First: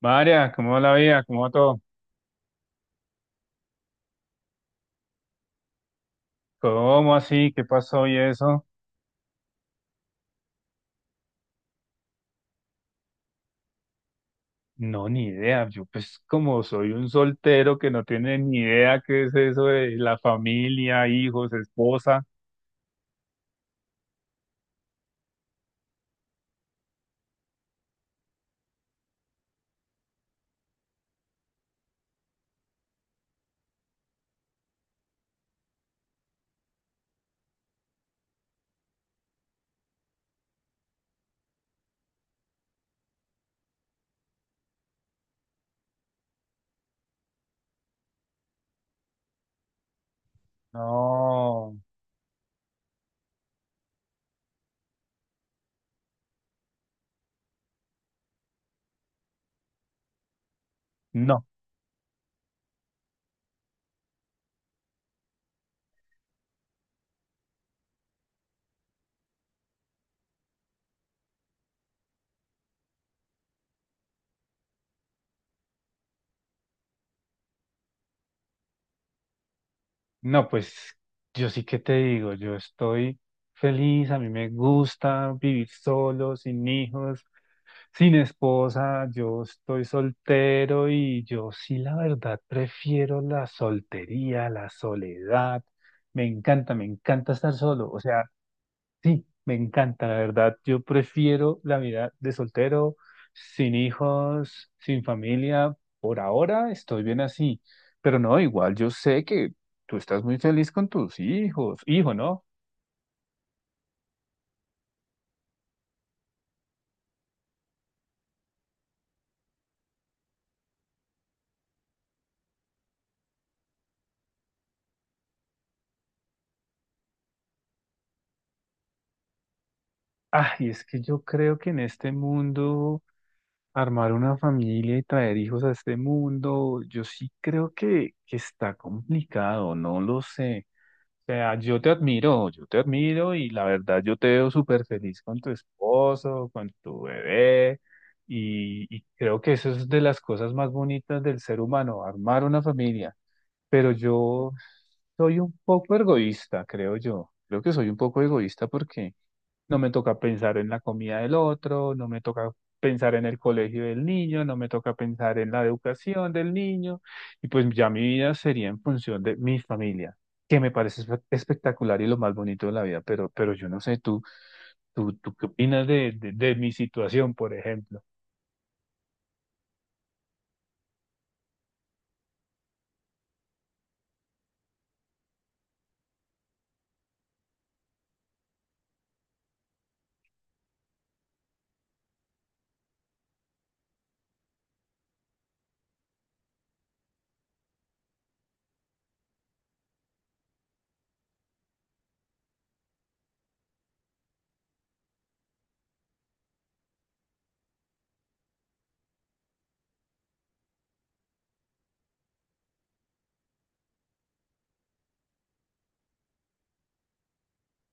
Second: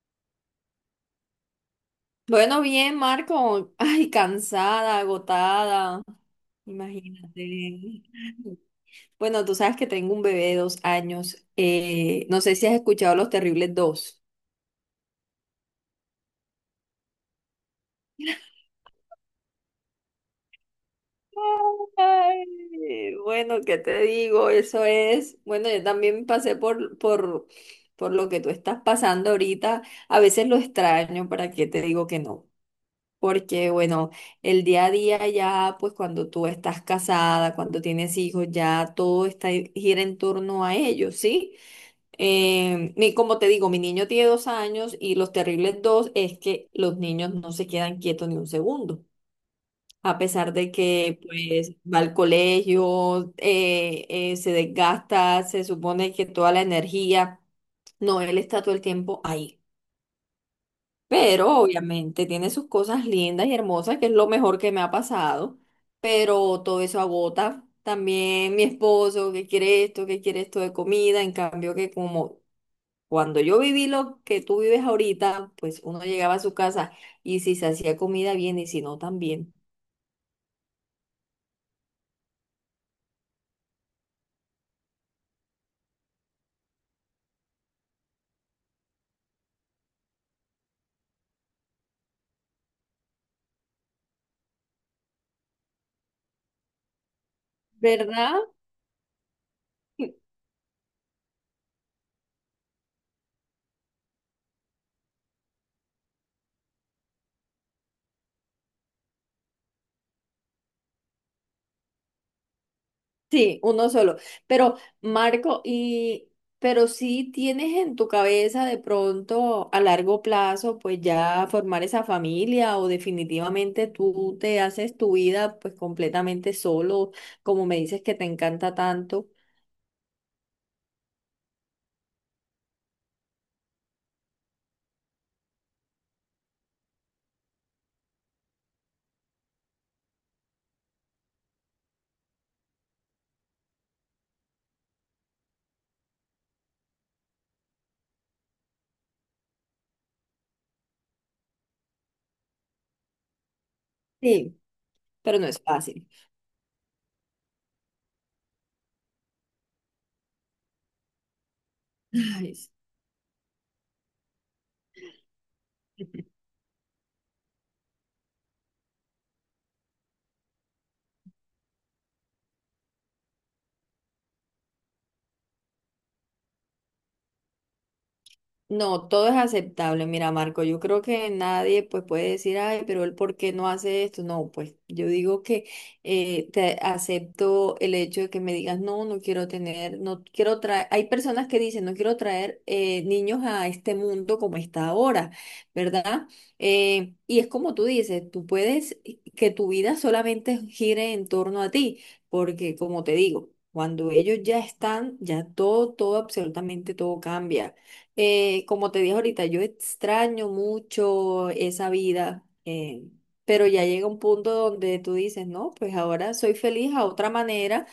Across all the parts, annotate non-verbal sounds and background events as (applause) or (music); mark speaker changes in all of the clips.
Speaker 1: María, ¿cómo va la vida? ¿Cómo va todo?
Speaker 2: Bueno, bien, Marco. (laughs) Ay, cansada, agotada.
Speaker 1: ¿Cómo así? ¿Qué
Speaker 2: Imagínate.
Speaker 1: pasó y eso?
Speaker 2: Bueno, tú sabes que tengo un bebé de 2 años. No sé si has escuchado Los Terribles dos.
Speaker 1: No, ni idea. Yo pues como soy un soltero que no tiene ni idea qué es eso de la familia, hijos, esposa.
Speaker 2: Ay, bueno, ¿qué te digo? Eso es. Bueno, yo también pasé por lo que tú estás pasando ahorita. A veces lo extraño, ¿para qué te digo que no? Porque, bueno, el día a día ya, pues cuando tú estás casada, cuando tienes hijos, ya gira en torno a ellos, ¿sí? Como te digo, mi niño tiene 2 años y los terribles dos es que los niños no se quedan quietos ni un segundo. A pesar de que, pues,
Speaker 1: No,
Speaker 2: va al colegio, se desgasta, se supone que toda la energía, no, él está todo el tiempo ahí.
Speaker 1: no,
Speaker 2: Pero obviamente tiene sus cosas lindas y hermosas, que es lo mejor que me ha pasado. Pero todo eso agota. También mi esposo que quiere esto de comida. En cambio que como cuando yo viví lo que tú vives ahorita, pues uno llegaba a su casa y si se hacía comida bien y si no también.
Speaker 1: no, pues yo sí que te digo, yo estoy feliz, a mí me gusta vivir solo, sin hijos. Sin esposa, yo estoy soltero y yo sí, la verdad, prefiero la soltería, la soledad. Me encanta estar solo. O sea,
Speaker 2: ¿Verdad?
Speaker 1: sí, me encanta, la verdad. Yo prefiero la vida de soltero, sin hijos, sin familia. Por ahora estoy bien así. Pero no, igual yo sé que tú estás muy feliz con tus hijos. Hijo, ¿no?
Speaker 2: Sí, uno solo. Pero, Marco, y pero si tienes en tu cabeza de pronto a largo plazo, pues ya formar esa familia o definitivamente tú te haces tu vida pues completamente solo, como me dices que te encanta tanto.
Speaker 1: Ay, es que yo creo que en este mundo... Armar una familia y traer hijos a este mundo, yo sí creo que está complicado, no lo sé. O sea, yo te admiro y la verdad yo te veo súper feliz con tu esposo, con tu bebé y creo que eso es de las cosas más bonitas del ser humano, armar una familia. Pero yo
Speaker 2: Sí, pero
Speaker 1: soy
Speaker 2: no
Speaker 1: un
Speaker 2: es
Speaker 1: poco
Speaker 2: fácil.
Speaker 1: egoísta, creo yo. Creo que soy un poco egoísta porque... No me toca pensar en la comida del otro, no me toca
Speaker 2: Ay,
Speaker 1: pensar en el colegio del niño, no me toca pensar en la
Speaker 2: sí.
Speaker 1: educación del niño, y pues ya mi vida sería en función de mi familia, que me parece espectacular y lo más bonito de la vida, pero yo no sé, tú qué opinas de mi situación, por ejemplo.
Speaker 2: No, todo es aceptable. Mira, Marco, yo creo que nadie pues puede decir, ay, pero él por qué no hace esto. No, pues yo digo que te acepto el hecho de que me digas, no, no quiero tener, no quiero traer. Hay personas que dicen, no quiero traer niños a este mundo como está ahora, ¿verdad? Y es como tú dices, tú puedes que tu vida solamente gire en torno a ti, porque como te digo, cuando ellos ya están, ya todo, todo, absolutamente todo cambia. Como te dije ahorita, yo extraño mucho esa vida, pero ya llega un punto donde tú dices, no, pues ahora soy feliz a otra manera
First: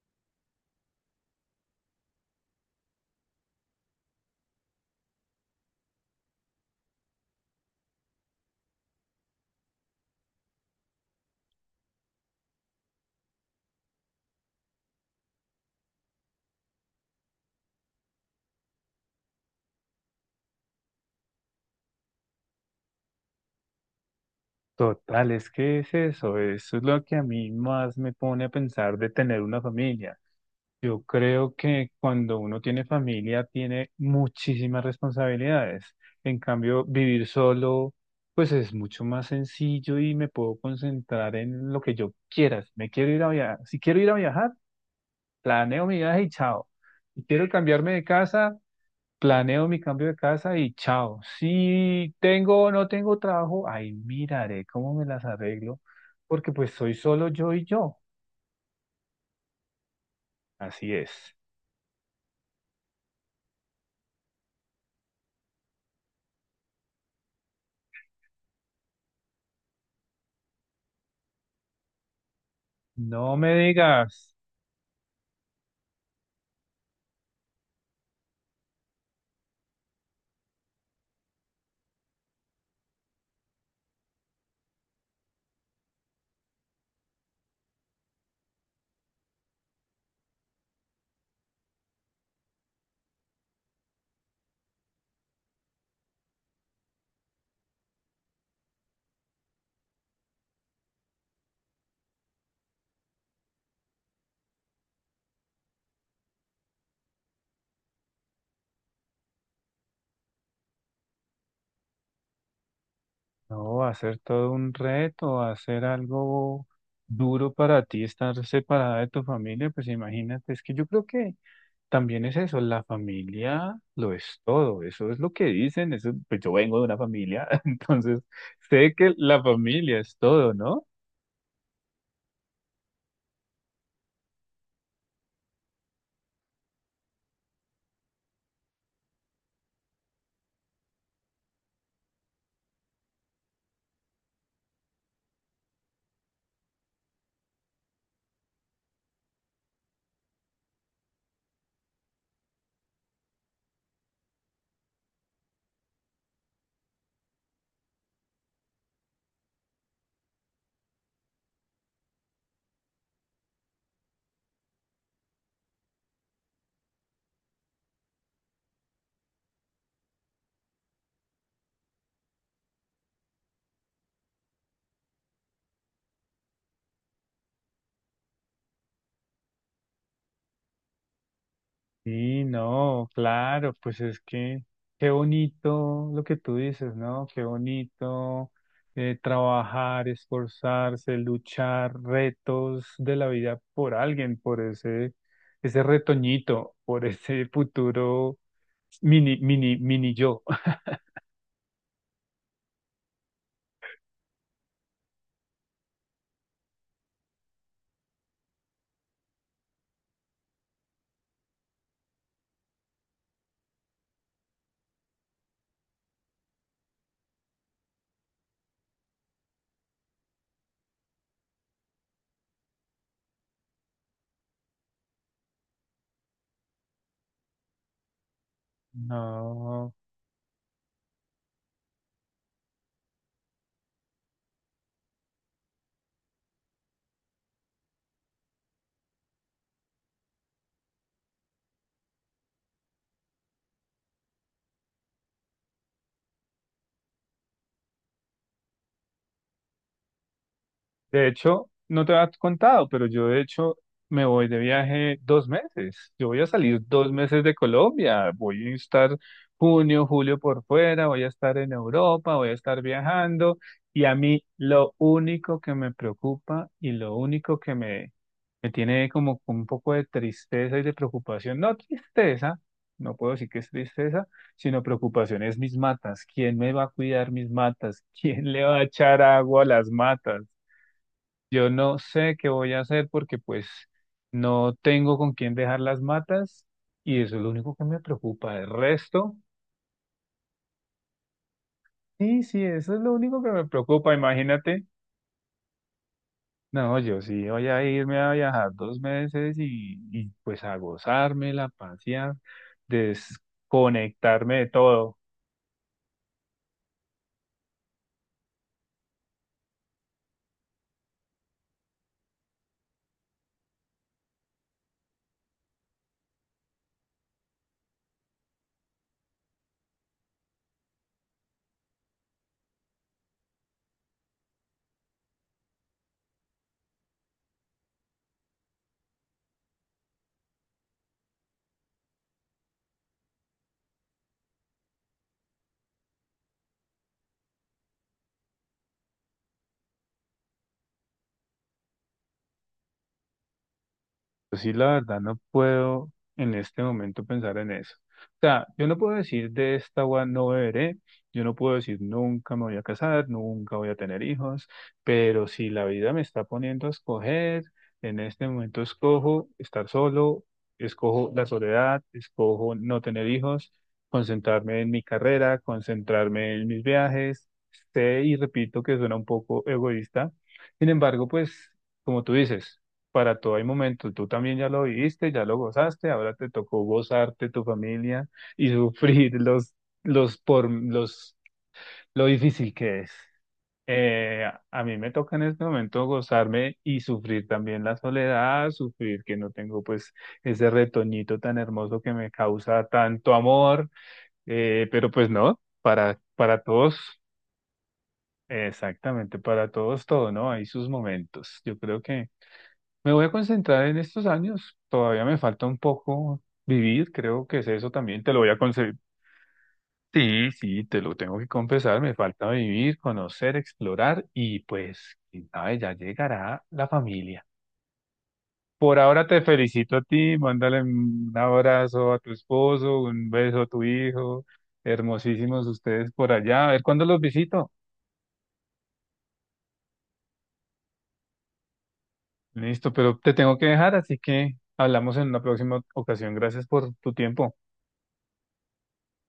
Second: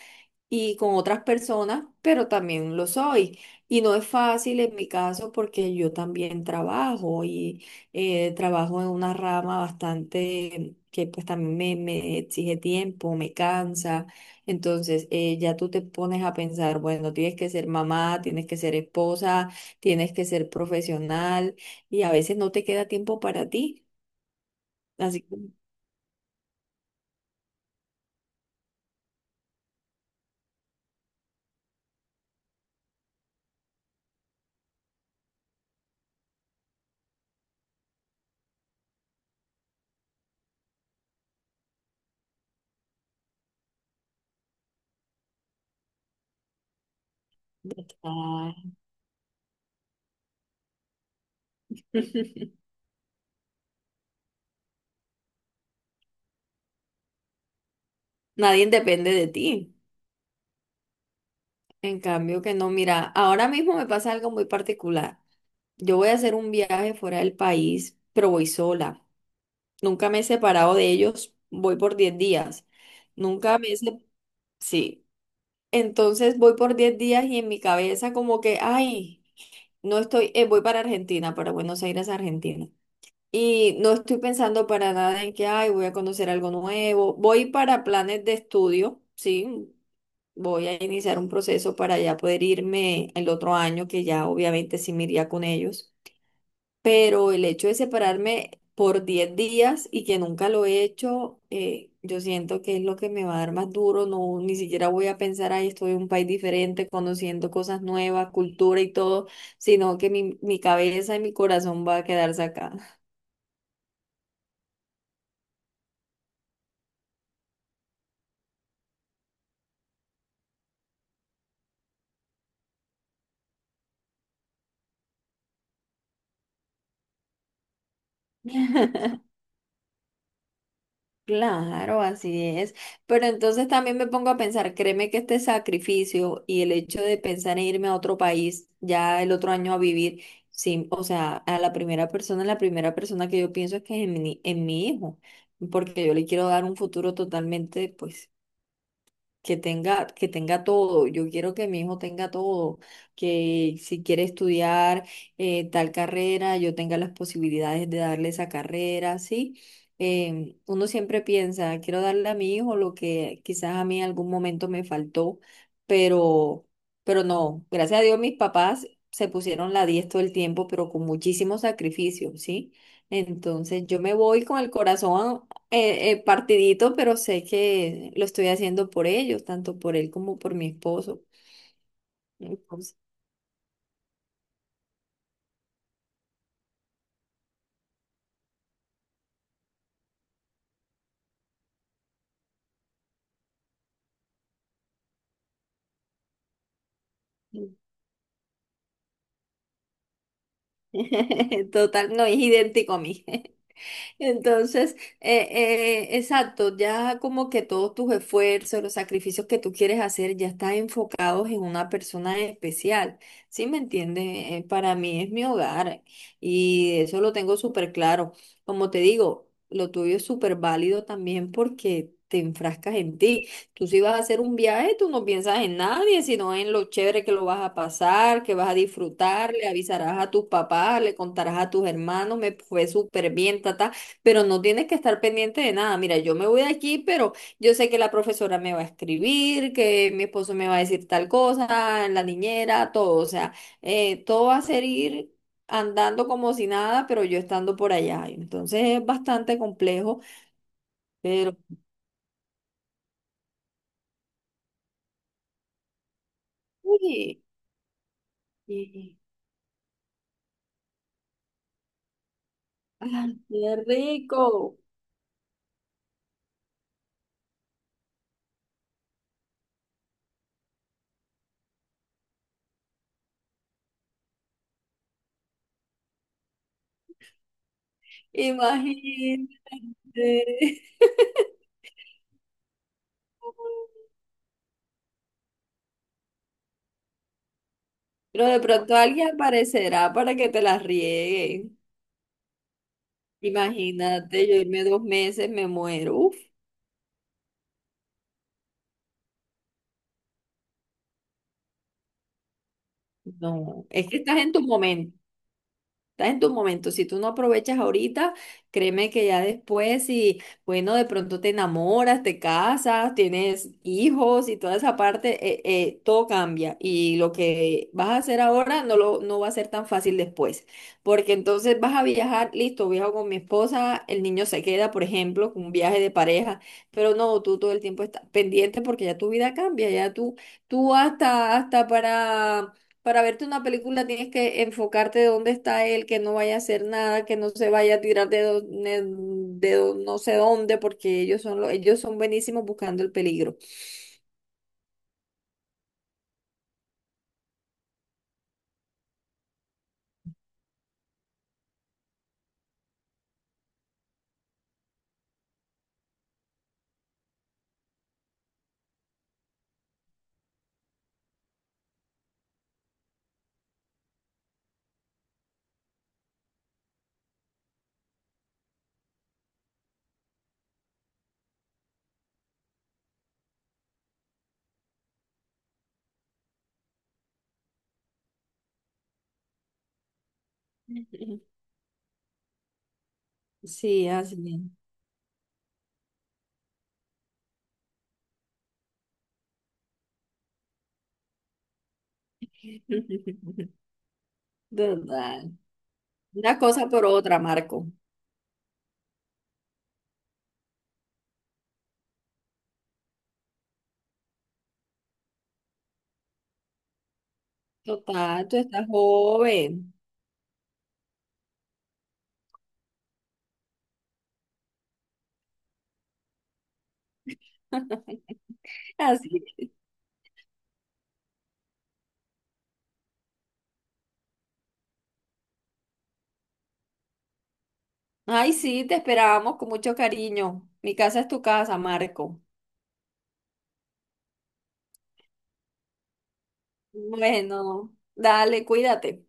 Speaker 2: y con otras personas, pero también lo soy. Y no es fácil en mi caso porque yo también trabajo y trabajo en una rama bastante que pues también me exige tiempo, me cansa. Entonces ya tú te pones a pensar, bueno, tienes que ser mamá, tienes que ser esposa, tienes que ser profesional y a veces no te queda tiempo para ti. Así
Speaker 1: Total,
Speaker 2: que
Speaker 1: es que es eso, eso es lo que a mí más me pone a pensar de tener una familia. Yo creo que cuando uno tiene familia tiene muchísimas responsabilidades. En cambio, vivir solo, pues es mucho más sencillo y me puedo concentrar en lo que yo quiera. Si me quiero ir a viajar, si quiero ir a viajar, planeo mi viaje y chao. Si quiero cambiarme de
Speaker 2: ah,
Speaker 1: casa, planeo mi cambio de casa y chao. Si
Speaker 2: (laughs)
Speaker 1: tengo o no tengo trabajo, ahí miraré cómo me las arreglo, porque pues soy solo yo y yo.
Speaker 2: nadie depende de ti.
Speaker 1: Así es.
Speaker 2: En cambio que no, mira, ahora mismo me pasa algo muy particular. Yo voy a hacer un viaje fuera del país, pero voy sola. Nunca me he separado de ellos, voy por 10 días.
Speaker 1: No me
Speaker 2: Nunca me he se-
Speaker 1: digas.
Speaker 2: Sí. Entonces voy por 10 días y en mi cabeza como que, ay, no estoy, voy para Argentina, para Buenos Aires, Argentina. Y no estoy pensando para nada en que, ay, voy a conocer algo nuevo. Voy para planes de estudio, sí, voy a iniciar un proceso para ya poder irme el otro año, que ya obviamente sí me iría con ellos. Pero el hecho de separarme por 10 días y que nunca lo he hecho, yo siento que es lo que me va a dar más duro. No, ni siquiera voy a pensar, ahí estoy en un país diferente, conociendo cosas nuevas, cultura y todo, sino que mi cabeza y mi corazón va a quedarse acá.
Speaker 1: No, hacer todo un reto, hacer algo duro para ti, estar separada de tu familia, pues imagínate, es que yo creo que también es eso, la familia lo es todo, eso es lo que dicen, eso, pues yo vengo de una familia, (laughs) entonces sé que
Speaker 2: (laughs)
Speaker 1: la familia es todo, ¿no?
Speaker 2: Claro, así es. Pero entonces también me pongo a pensar, créeme que este sacrificio y el hecho de pensar en irme a otro país ya el otro año a vivir, sí, o sea, a la primera persona que yo pienso es que es en mi hijo, porque yo le quiero dar un futuro totalmente, pues, que tenga todo. Yo quiero que mi hijo tenga todo, que si quiere estudiar tal carrera, yo tenga las posibilidades de darle esa carrera, ¿sí? Uno siempre piensa, quiero darle a mi hijo lo que quizás a mí en algún momento me faltó, pero, no, gracias a Dios mis papás se pusieron la 10 todo el tiempo, pero con muchísimo sacrificio, ¿sí? Entonces yo me voy con el corazón partidito, pero sé que lo estoy haciendo por ellos, tanto por él como por mi esposo.
Speaker 1: Sí,
Speaker 2: Entonces,
Speaker 1: no, claro, pues es que qué bonito lo que tú dices, ¿no? Qué bonito trabajar, esforzarse, luchar, retos de la vida por alguien, por ese, ese retoñito, por ese futuro mini, mini, mini yo. (laughs)
Speaker 2: (laughs) total, no es idéntico a mí. Entonces, exacto, ya como que todos tus esfuerzos, los sacrificios que tú quieres hacer ya están enfocados en una persona especial, ¿sí me entiendes? Para mí es mi hogar y eso lo tengo súper claro. Como te digo, lo tuyo es súper válido también porque te enfrascas en ti. Tú si vas a hacer un viaje, tú no piensas en nadie, sino en lo chévere que lo vas a pasar, que vas a disfrutar, le
Speaker 1: No.
Speaker 2: avisarás a tus papás, le contarás a tus hermanos, me fue súper bien, tata pero no tienes que estar pendiente de nada. Mira, yo me voy de aquí, pero yo sé que la profesora me va a escribir, que mi esposo me va a decir tal cosa, la niñera, todo. O sea, todo va a ser ir andando como si nada, pero yo estando por allá. Entonces es bastante complejo,
Speaker 1: De
Speaker 2: pero
Speaker 1: hecho, no te había contado, pero yo de hecho me voy de viaje dos meses. Yo voy a salir dos
Speaker 2: uy,
Speaker 1: meses de Colombia. Voy a
Speaker 2: y-
Speaker 1: estar junio, julio por fuera, voy a estar en Europa, voy a estar
Speaker 2: ay,
Speaker 1: viajando.
Speaker 2: qué
Speaker 1: Y a mí
Speaker 2: rico.
Speaker 1: lo único que me preocupa y lo único que me tiene como con un poco de tristeza y de preocupación, no tristeza, no puedo decir que es tristeza, sino preocupación es mis matas. ¿Quién me va a cuidar mis matas? (laughs) ¿Quién le va a echar
Speaker 2: Imagínate.
Speaker 1: agua a las matas?
Speaker 2: (laughs)
Speaker 1: Yo no sé qué voy a hacer porque pues no tengo con quién dejar las matas y eso es lo único que me
Speaker 2: Pero
Speaker 1: preocupa.
Speaker 2: de
Speaker 1: El
Speaker 2: pronto alguien
Speaker 1: resto,
Speaker 2: aparecerá para que te las riegue.
Speaker 1: sí, sí, eso es lo único que me preocupa,
Speaker 2: Imagínate, yo irme
Speaker 1: imagínate.
Speaker 2: 2 meses, me muero.
Speaker 1: No, yo sí voy a irme a viajar dos meses y pues a gozármela, a pasear,
Speaker 2: No, es que estás en
Speaker 1: desconectarme
Speaker 2: tu
Speaker 1: de
Speaker 2: momento,
Speaker 1: todo.
Speaker 2: estás en tu momento. Si tú no aprovechas ahorita, créeme que ya después, si, bueno, de pronto te enamoras, te casas, tienes hijos y toda esa parte, todo cambia. Y lo que vas a hacer ahora no va a ser tan fácil después. Porque entonces vas a viajar, listo, viajo con mi esposa, el niño se queda, por ejemplo, con un viaje de pareja, pero no, tú todo el tiempo estás pendiente porque ya tu vida cambia, ya tú hasta para verte una película tienes que enfocarte dónde está él, que no vaya a hacer nada, que no se vaya a tirar de, do- ne- de do- no sé dónde, porque ellos son buenísimos buscando el peligro.
Speaker 1: Yo sí, la verdad, no puedo en este momento pensar en eso. O sea, yo no puedo decir de esta agua no beberé, yo no puedo decir nunca me voy a casar, nunca voy a tener hijos, pero si la vida me está poniendo a escoger, en este momento escojo estar solo, escojo la soledad, escojo no tener hijos, concentrarme en mi carrera, concentrarme en mis viajes. Sé y repito que suena un poco egoísta, sin embargo, pues como tú dices para todo hay momento. Tú también ya lo viviste, ya lo gozaste, ahora te tocó gozarte tu familia y sufrir los por los
Speaker 2: (laughs)
Speaker 1: lo difícil que es.
Speaker 2: Sí,
Speaker 1: Eh,
Speaker 2: así
Speaker 1: a mí me toca en este momento gozarme y sufrir también la soledad, sufrir que no tengo pues ese retoñito tan hermoso que me causa tanto
Speaker 2: es. (laughs)
Speaker 1: amor, pero pues
Speaker 2: Total.
Speaker 1: no,
Speaker 2: Una
Speaker 1: para
Speaker 2: cosa
Speaker 1: todos,
Speaker 2: por otra, Marco.
Speaker 1: exactamente, para todos todo, ¿no? Hay sus momentos. Yo creo que me voy a concentrar en estos años. Todavía me falta un poco vivir, creo que es eso también. Te lo
Speaker 2: Total,
Speaker 1: voy
Speaker 2: tú
Speaker 1: a
Speaker 2: estás
Speaker 1: conceder.
Speaker 2: joven.
Speaker 1: Sí, sí, te lo tengo que confesar. Me falta vivir, conocer, explorar y pues, quién sabe, ya llegará la familia. Por ahora te
Speaker 2: Así.
Speaker 1: felicito a ti. Mándale un abrazo a tu esposo, un beso a tu hijo. Hermosísimos ustedes por allá. A ver cuándo los visito.
Speaker 2: Ay, sí, te esperábamos con mucho cariño. Mi casa es tu casa, Marco.
Speaker 1: Listo, pero te tengo que dejar, así que hablamos en una próxima ocasión. Gracias por tu tiempo.
Speaker 2: Bueno, dale, cuídate.